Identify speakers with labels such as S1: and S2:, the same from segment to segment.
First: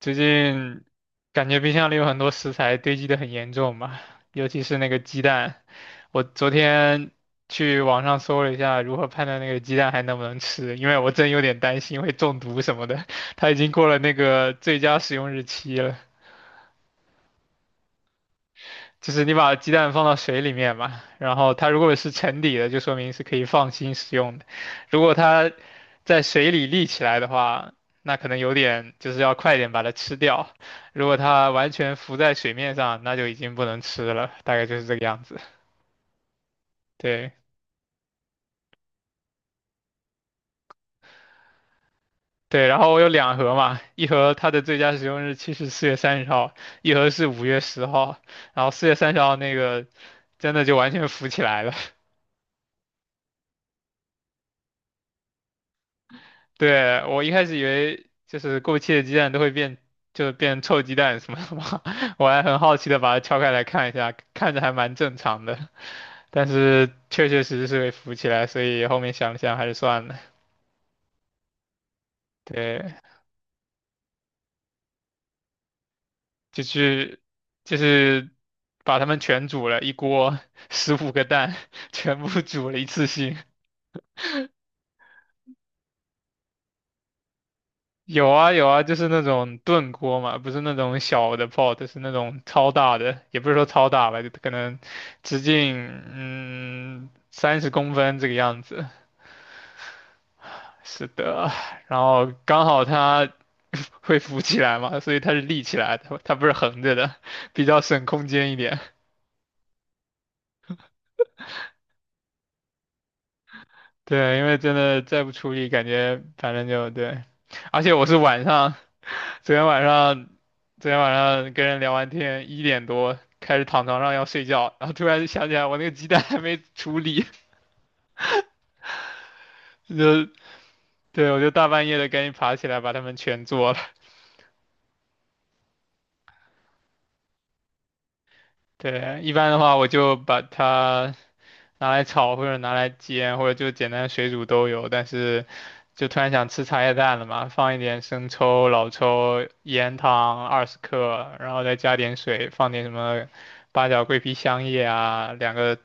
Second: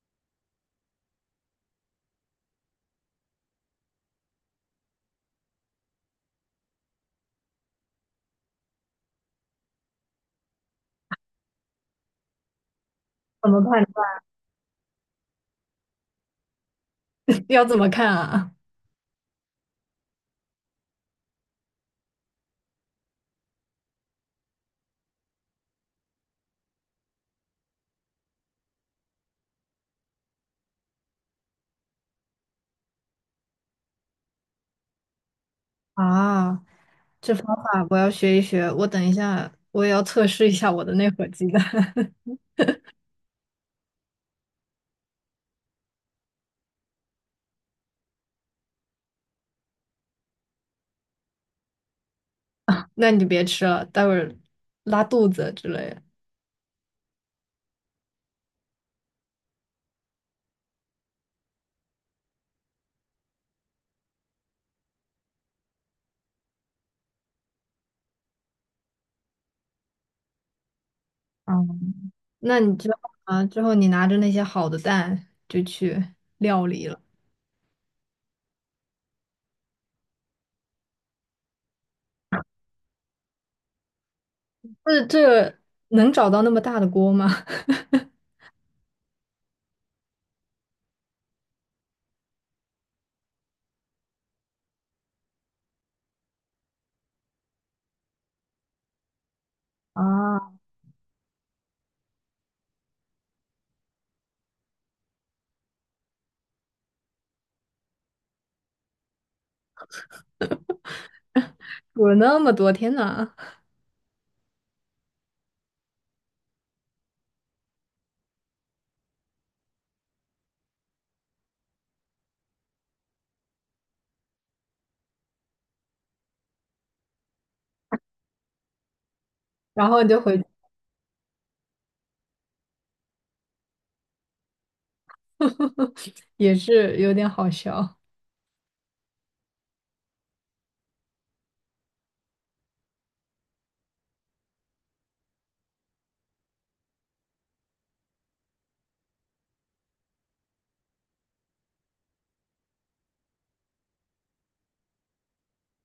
S1: 最近感觉冰箱里有很多食材堆积的很严重嘛，尤其是那个鸡蛋。我昨天去网上搜了一下如何判断那个鸡蛋还能不能吃，因为我真有点担心会中毒什么的。
S2: 怎
S1: 它已
S2: 么判
S1: 经过了那
S2: 断？
S1: 个最佳使用日期了。
S2: 要怎么看啊？
S1: 就是你把鸡蛋放到水里面嘛，然后它如果是沉底的，就说明是可以放心食用的；如果它在水里立起来的话，那可能有点就是要快点把它吃掉；如果它完全浮在水面上，那就已经不能吃了，大概就是这个样子。
S2: 啊，
S1: 对
S2: 这方法我要学一学。我等一下，我也要测试一下我的那盒鸡蛋。
S1: 对，然后我有2盒嘛，一盒它的最佳使用日期是四月三十号，一盒是5月10号，然后四月三十号那个真的就完全浮起来了。
S2: 那你就别吃了，待会儿拉肚子之类的。
S1: 对，我一开始以为就是过期的鸡蛋都会变，就是变臭鸡蛋什么的嘛，我还很好奇的把它敲开来看一下，看着还蛮正常的，但是确确实实是会浮起来，所以后面想了想还是算了。
S2: 嗯，那你之
S1: 对，
S2: 后啊，之后你拿着那些好的蛋就去
S1: 就
S2: 料理了。
S1: 去就是把它们全煮了一锅，15个蛋 全部煮了一次性。
S2: 这能找到那么大的锅吗？
S1: 有啊有啊，就是那种炖锅嘛，不是那种小的 pot,是那种超大的，也不是说超大吧，就可能直径30公分这个样子。
S2: 啊，
S1: 是的，然后刚好它 会浮起来嘛，所以它是立起来的，它不是横着的，比较省空间一点。
S2: 煮了那么多，天呐。
S1: 对，因为真的再不处理，感觉反正就对，而且我是晚上，昨天晚上，昨天晚上跟人聊完天，1点多开始躺床上要睡觉，然后突然想起来我那个鸡蛋 还没处理，
S2: 然 后你就
S1: 就
S2: 回去。
S1: 对我就大半夜的赶紧爬起来把它们全做了。
S2: 也是有点好笑。
S1: 对，一般的话我就把它拿来炒或者拿来煎，或者就简单水煮都有。但是就突然想吃茶叶蛋了嘛，放一点生抽、老抽、盐、糖20克，然后再加点水，放点什么八角、桂皮、香叶啊，两个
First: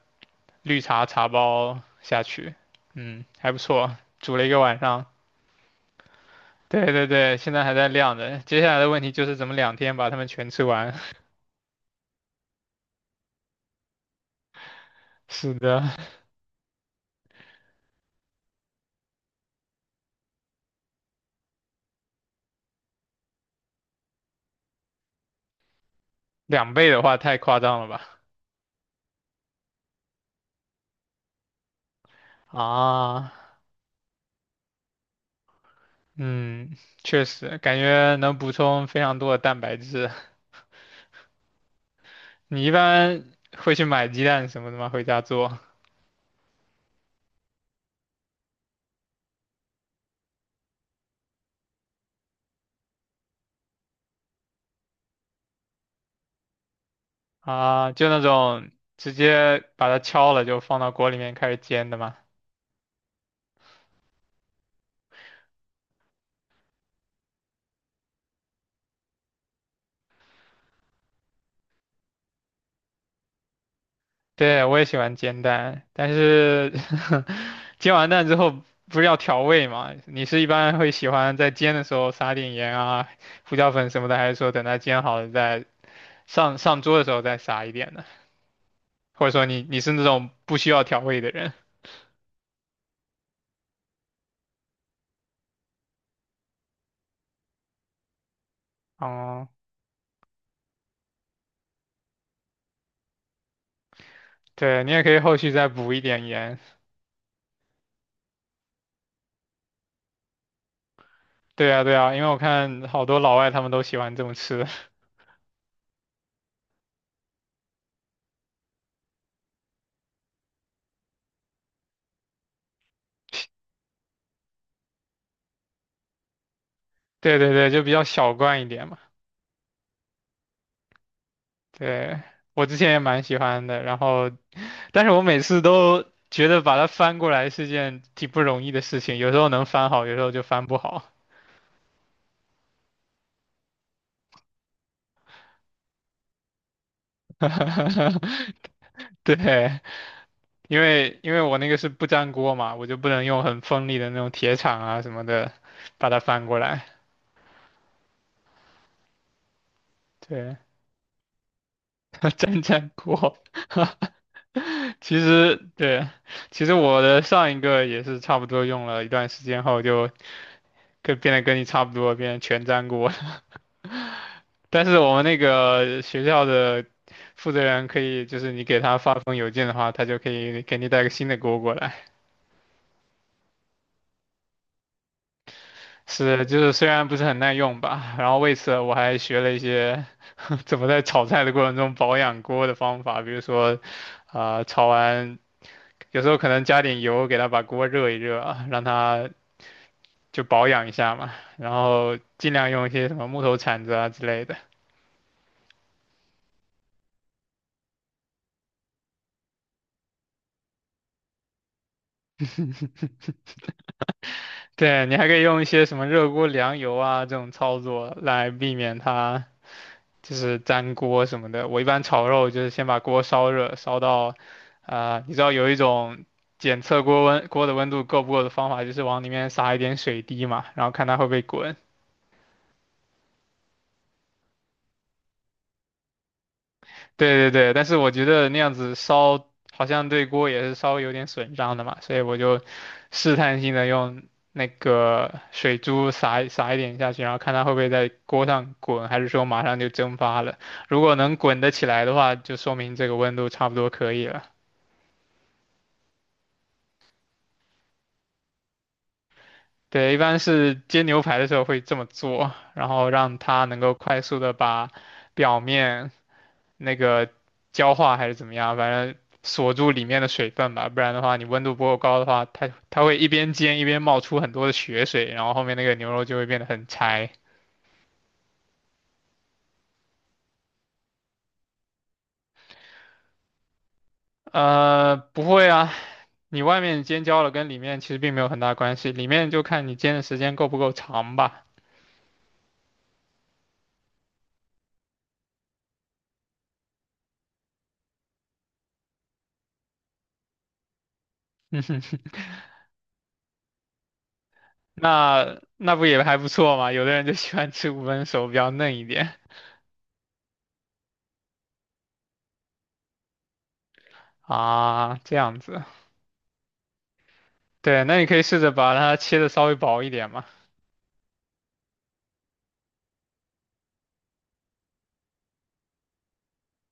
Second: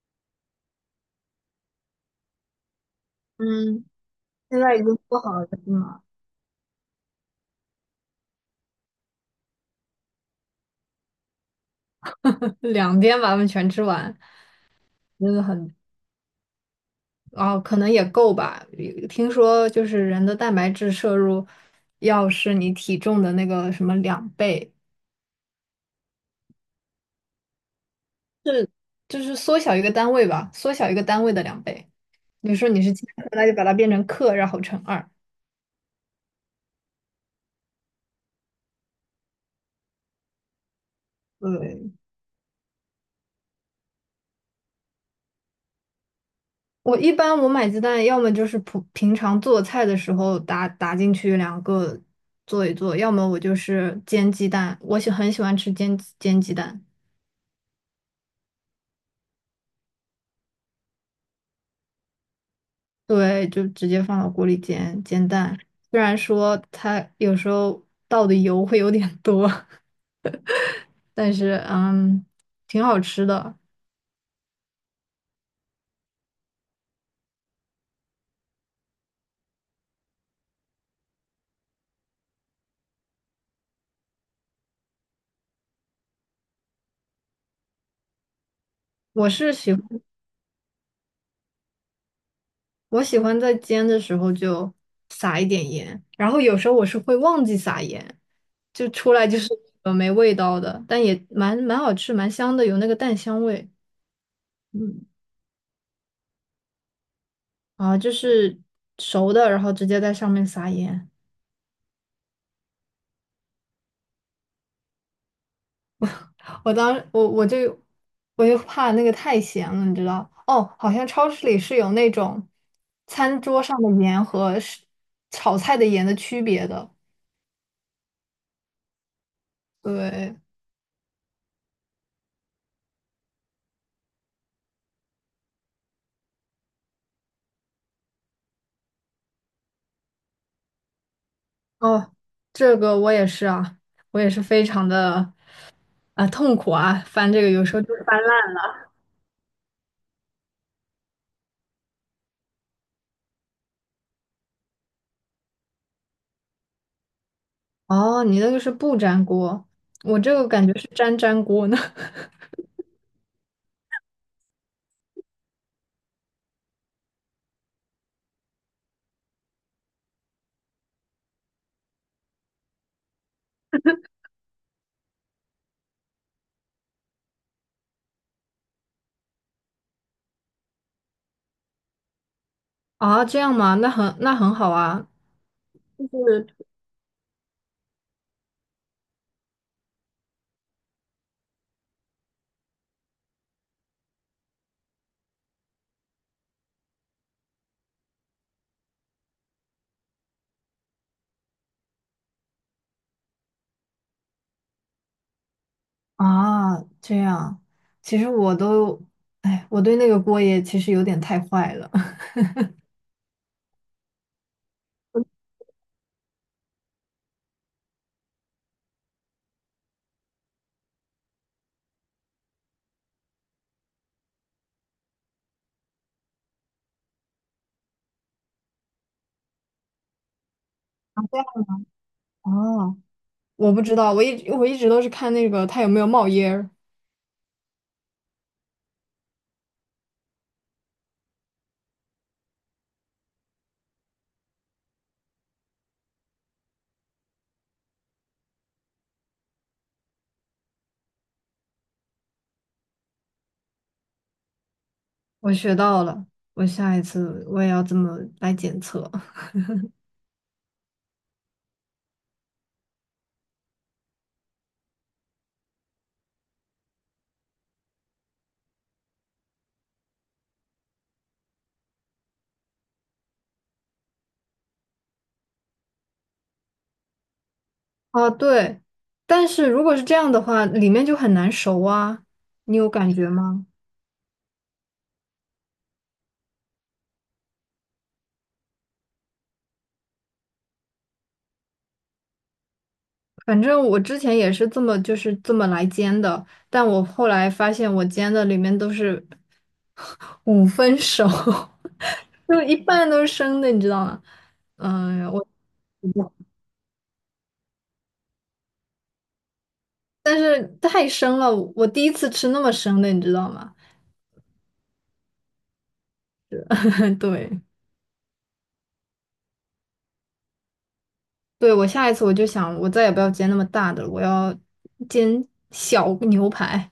S1: 绿茶茶包下去，还不
S2: 嗯，
S1: 错，煮了一个
S2: 现在
S1: 晚
S2: 已经
S1: 上。
S2: 做好了是吗？
S1: 对对对，现在还在晾着。接下来的问题就是怎么2天把它们全吃完。
S2: 两天把它们全吃完。真的
S1: 是
S2: 很
S1: 的，
S2: 哦，可能也够吧。有听说就是人的蛋白质摄入要是你体重的那个什么两倍，
S1: 2倍的话太夸张了吧？
S2: 就是缩小一个单位吧，缩小一个单位的两倍。你说你是千克
S1: 啊，
S2: 那就把它变成克，然后乘二。
S1: 嗯，确实，感觉能补充非常多的蛋白质。
S2: 对，
S1: 你一般会去买鸡蛋什么的吗？回家做
S2: 我一般买鸡蛋，要么就是普平常做菜的时候打进去两个做一做，要么我就是煎鸡蛋，我喜欢吃煎鸡蛋。
S1: 啊，就那种直接把它敲了就放到锅里面开始煎的吗？
S2: 对，就直接放到锅里煎蛋。虽然说它有时候倒的油会有点多，但是挺好吃的。
S1: 对，我也喜欢煎蛋，但是 煎完蛋之后不是要调味嘛？你是一般会喜欢在煎的时候撒点盐啊、胡椒粉什么的，还是说等它煎好了再上桌的时候再撒一点呢？或
S2: 我
S1: 者说
S2: 是
S1: 你
S2: 喜
S1: 你
S2: 欢，
S1: 是那种不需要调味的人？
S2: 我喜欢在煎的时候就撒一点盐，然后有时候我是会忘记撒盐，就出来就
S1: 哦，
S2: 是没味道的，但也蛮好吃，蛮香的，有那个蛋香味。
S1: 对，你也
S2: 嗯，
S1: 可以后续再补一点盐。
S2: 啊，就是熟的，然后直接在上面撒盐。
S1: 对啊，对啊，因为我看好多老外他们都喜欢这么吃。
S2: 我当我我就我就怕那个太咸了，你知道？哦，好像超市里是有那种餐桌上的盐和是炒菜的盐的区别的。
S1: 对对对，就比较小罐一点嘛。
S2: 对，
S1: 对，我之前也蛮喜欢的，然后。但是我每次都觉得把它翻过来是件挺不容易的事情，有时候能翻好，有时候就翻不好。
S2: 哦，这个我也是啊，我也是非常的啊痛苦啊，翻这个有时候就是翻。
S1: 对，因为我那个是不粘锅嘛，我就不能用很锋利的那种铁铲啊什么的把它翻过来。
S2: 哦，你那个是不粘锅，我这个
S1: 对，
S2: 感觉是粘粘锅呢。
S1: 粘粘锅。其实对，其实我的上一个也是差不多用了一段时间后就变得跟你差不多，变成全粘锅了。但是我们那个学校的负责人可以，就是你给他发封邮件的话，他就可以给你带个新的锅过来。
S2: 啊，这样吗？那很好啊，就
S1: 是，
S2: 是
S1: 就是虽然不是很耐用吧，然后为此我还学了一些 怎么在炒菜的过程中保养锅的方法，比如说，啊、炒完有时候可能加点油给他把锅热一热啊，让他就保养一下嘛，然后尽量用一些什么木头铲子啊之类的。
S2: 啊，这样，其实我都，哎，我对那个锅也其实有点太坏了。
S1: 对，你还可以用一些什么热锅凉油啊这种操作来避免它。就是粘锅什么的。我一般炒肉就是先把锅烧热，烧到，啊、你知道有一种检测锅的温度够不够的方法，就是往里面撒一点水滴嘛，然后看它会不会
S2: 啊，
S1: 滚。
S2: 我不知道，我一直都是看那个它有没有冒烟儿。
S1: 对对对，但是我觉得那样子烧好像对锅也是稍微有点损伤的嘛，所以我就试探性的用那个水珠撒一撒一点下去，然后看它会不会在锅上滚，还是说马上就蒸发了。如果能滚得起来的话，就说明这个温度差不多可以了。
S2: 我学到了，我下一次我也要这么来检测。
S1: 对，一般是煎牛排的时候会这么做，然后让它能够快速的把表面那个焦化还是怎么样，反正锁住里面的水分吧，不然的话你温度不够高的话，它会一边煎一边冒出很多的血水，然后后面那个牛肉就会变得很柴。
S2: 啊，对，但是如果是这样的话，里面就很难熟啊，你有感觉吗？
S1: 不会啊，你外面煎焦了跟里面其实并没有很大关系，里面就看你煎的时间够不够长吧。
S2: 反正我之前也是这么来煎的，但我后来发现我煎的里面都是 五分熟，就一半都是生的，你知道吗？嗯，我
S1: 那那不也还不错嘛，有的人就喜欢吃5分熟，比较嫩一点。
S2: 但是太生了，我第一次吃那么生的，你知道吗？
S1: 啊，这样子，
S2: 对，
S1: 对，那你可以试着把它切的稍微薄一点嘛，
S2: 对，我下一次我就想，我再也不要煎那么大的了，我要煎小牛排。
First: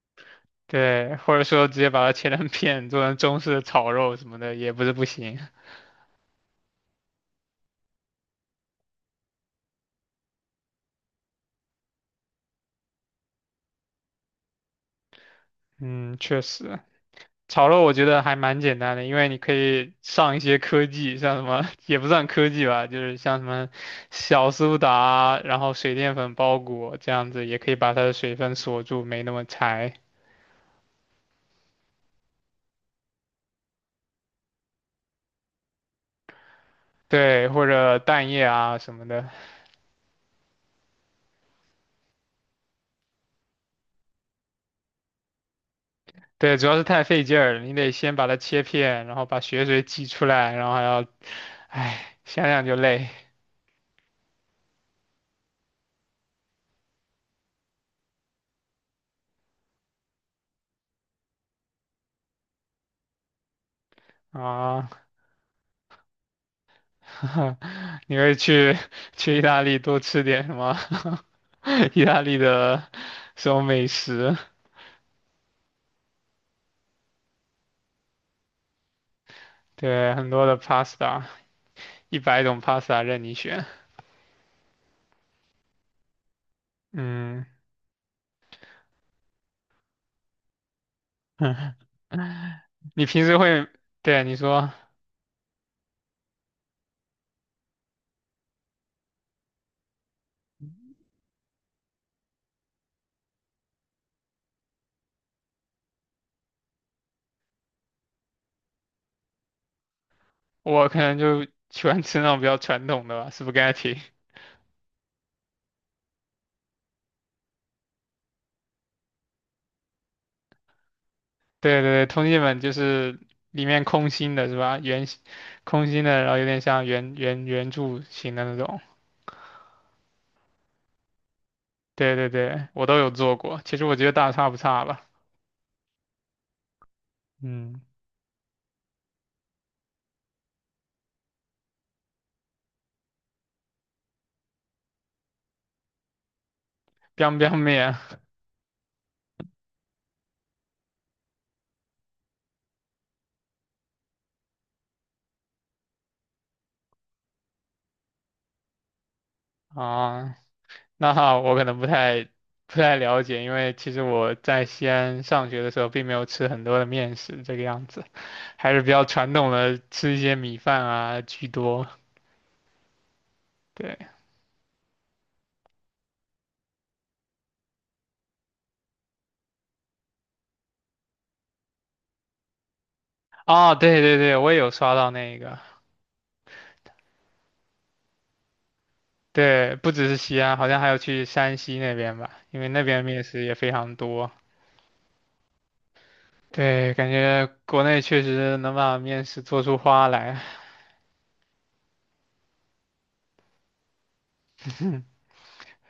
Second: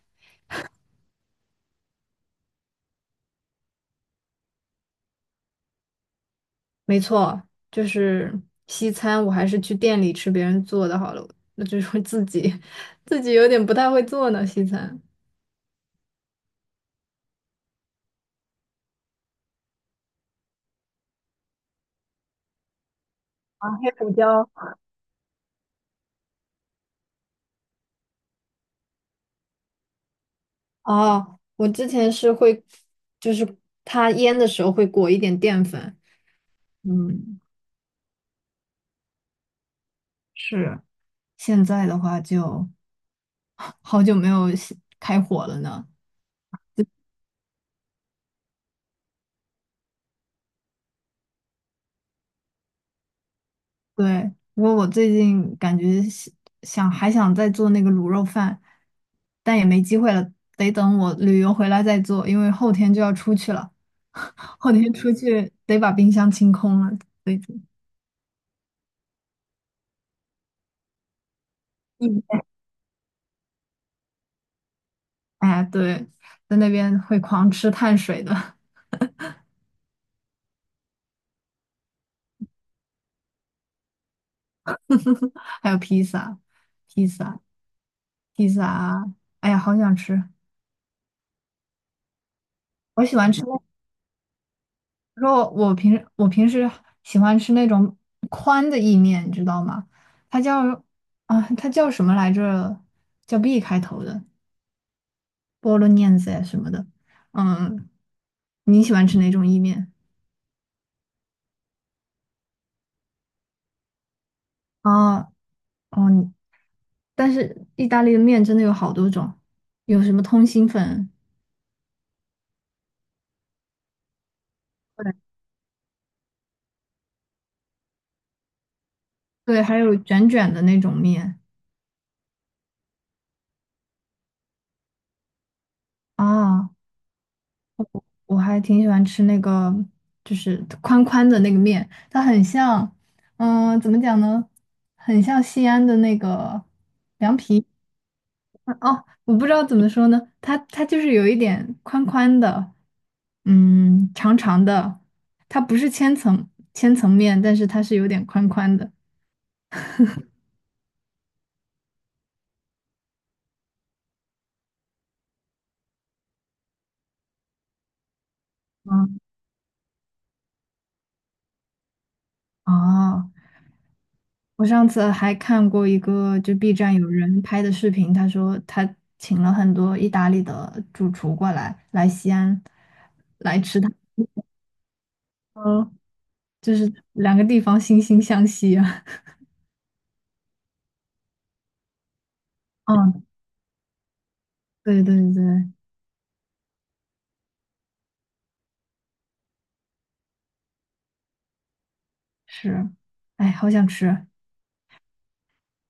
S1: 对，或者说直接把它切成片，做成中式的炒肉什么的也不是不行。
S2: 没错，就是西餐，我还是去店里吃别人做的好了。那就是自己，自己有点不太会做呢，西餐。
S1: 嗯，确实，炒肉我觉得还蛮简单的，因为你可以上一些科技，像什么也不算科技吧，就是像什么
S2: 啊，黑胡椒。
S1: 小苏打，然后水淀粉包裹这样子，也可以把它的水分锁住，没那么柴。
S2: 哦，我之前是会，就是它腌的时候会裹一点淀粉。嗯，
S1: 对，或者蛋液啊什么的。
S2: 是。现在的话就 好久没有西开火了呢。
S1: 对，主要是太费劲儿了，你得先把它切片，然后把血水挤出来，然后还要，唉，想想就累
S2: 对，不过我最近感觉想还想再做那个卤肉饭，但也没机会了，得等我旅游回来再做，因为后天就要出去了，后天
S1: 啊。
S2: 出去得把冰箱清空了，所以就
S1: 你会去去意大利多吃点什么？意大
S2: 嗯，
S1: 利的什么美食？
S2: 哎，对，在那边会狂吃碳水的。
S1: 对，很多的 pasta,100种 pasta 任你选。
S2: 还有披萨，披萨，
S1: 嗯，
S2: 披萨啊，哎呀，好想吃，我
S1: 你
S2: 喜
S1: 平
S2: 欢
S1: 时
S2: 吃。
S1: 会，对，你说，
S2: 我说我平时喜欢吃那种宽的意面，你知道吗？它叫啊，它叫什么来着？叫 B 开头的菠萝 l 子呀什么的。嗯，你喜欢吃哪种意面？
S1: 我可能就喜欢吃那种比较传统的吧，spaghetti。
S2: 啊，哦，你但是意大利的面真的有好多种，有什么通心粉，
S1: 对对对，通信本就是里面空心的是吧？圆
S2: 对
S1: 形空心的，然后有点像圆圆圆柱形的那种。
S2: 对，还有卷卷的那种面
S1: 对对对，我都有做过。其实我觉得大差不差吧。
S2: 啊。
S1: 嗯
S2: 我还挺喜欢吃那个，就是宽宽的那个面，它很像，嗯、怎么讲呢？很像西安的那个
S1: ，biang
S2: 凉
S1: biang
S2: 皮。
S1: 面
S2: 啊哦，我不知道怎么说呢，它就是有一点宽宽的，嗯，长长的，它不是千层面，但是它是有点宽宽的。
S1: 啊，那哈我可能不太了解，因为其实我在西安上学的时候，并没有吃很多的面食这个样子，还是比较
S2: 嗯，
S1: 传统的，吃一些米饭啊居多。
S2: 哦，
S1: 对，
S2: 我上次还看过一个，就 B 站有人拍的视频，他说他请了很多意大利的主厨过来西安来
S1: 哦，
S2: 吃他，
S1: 对对对，我也有刷到那个。
S2: 嗯，就是两个地方惺惺相惜啊。
S1: 对，不只是西安，好像还有去山西那边吧，因为那边
S2: 嗯，
S1: 面食也非常多。
S2: 对对对，
S1: 对，感觉国内确实能把面食做出花来，
S2: 是，哎，好想吃。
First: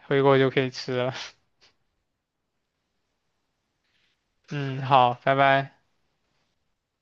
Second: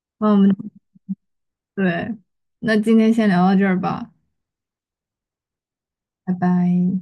S1: 回国就
S2: 嗯，
S1: 可以吃了。
S2: 对，那今天先聊到这儿吧，
S1: 嗯，好，拜拜。
S2: 拜拜。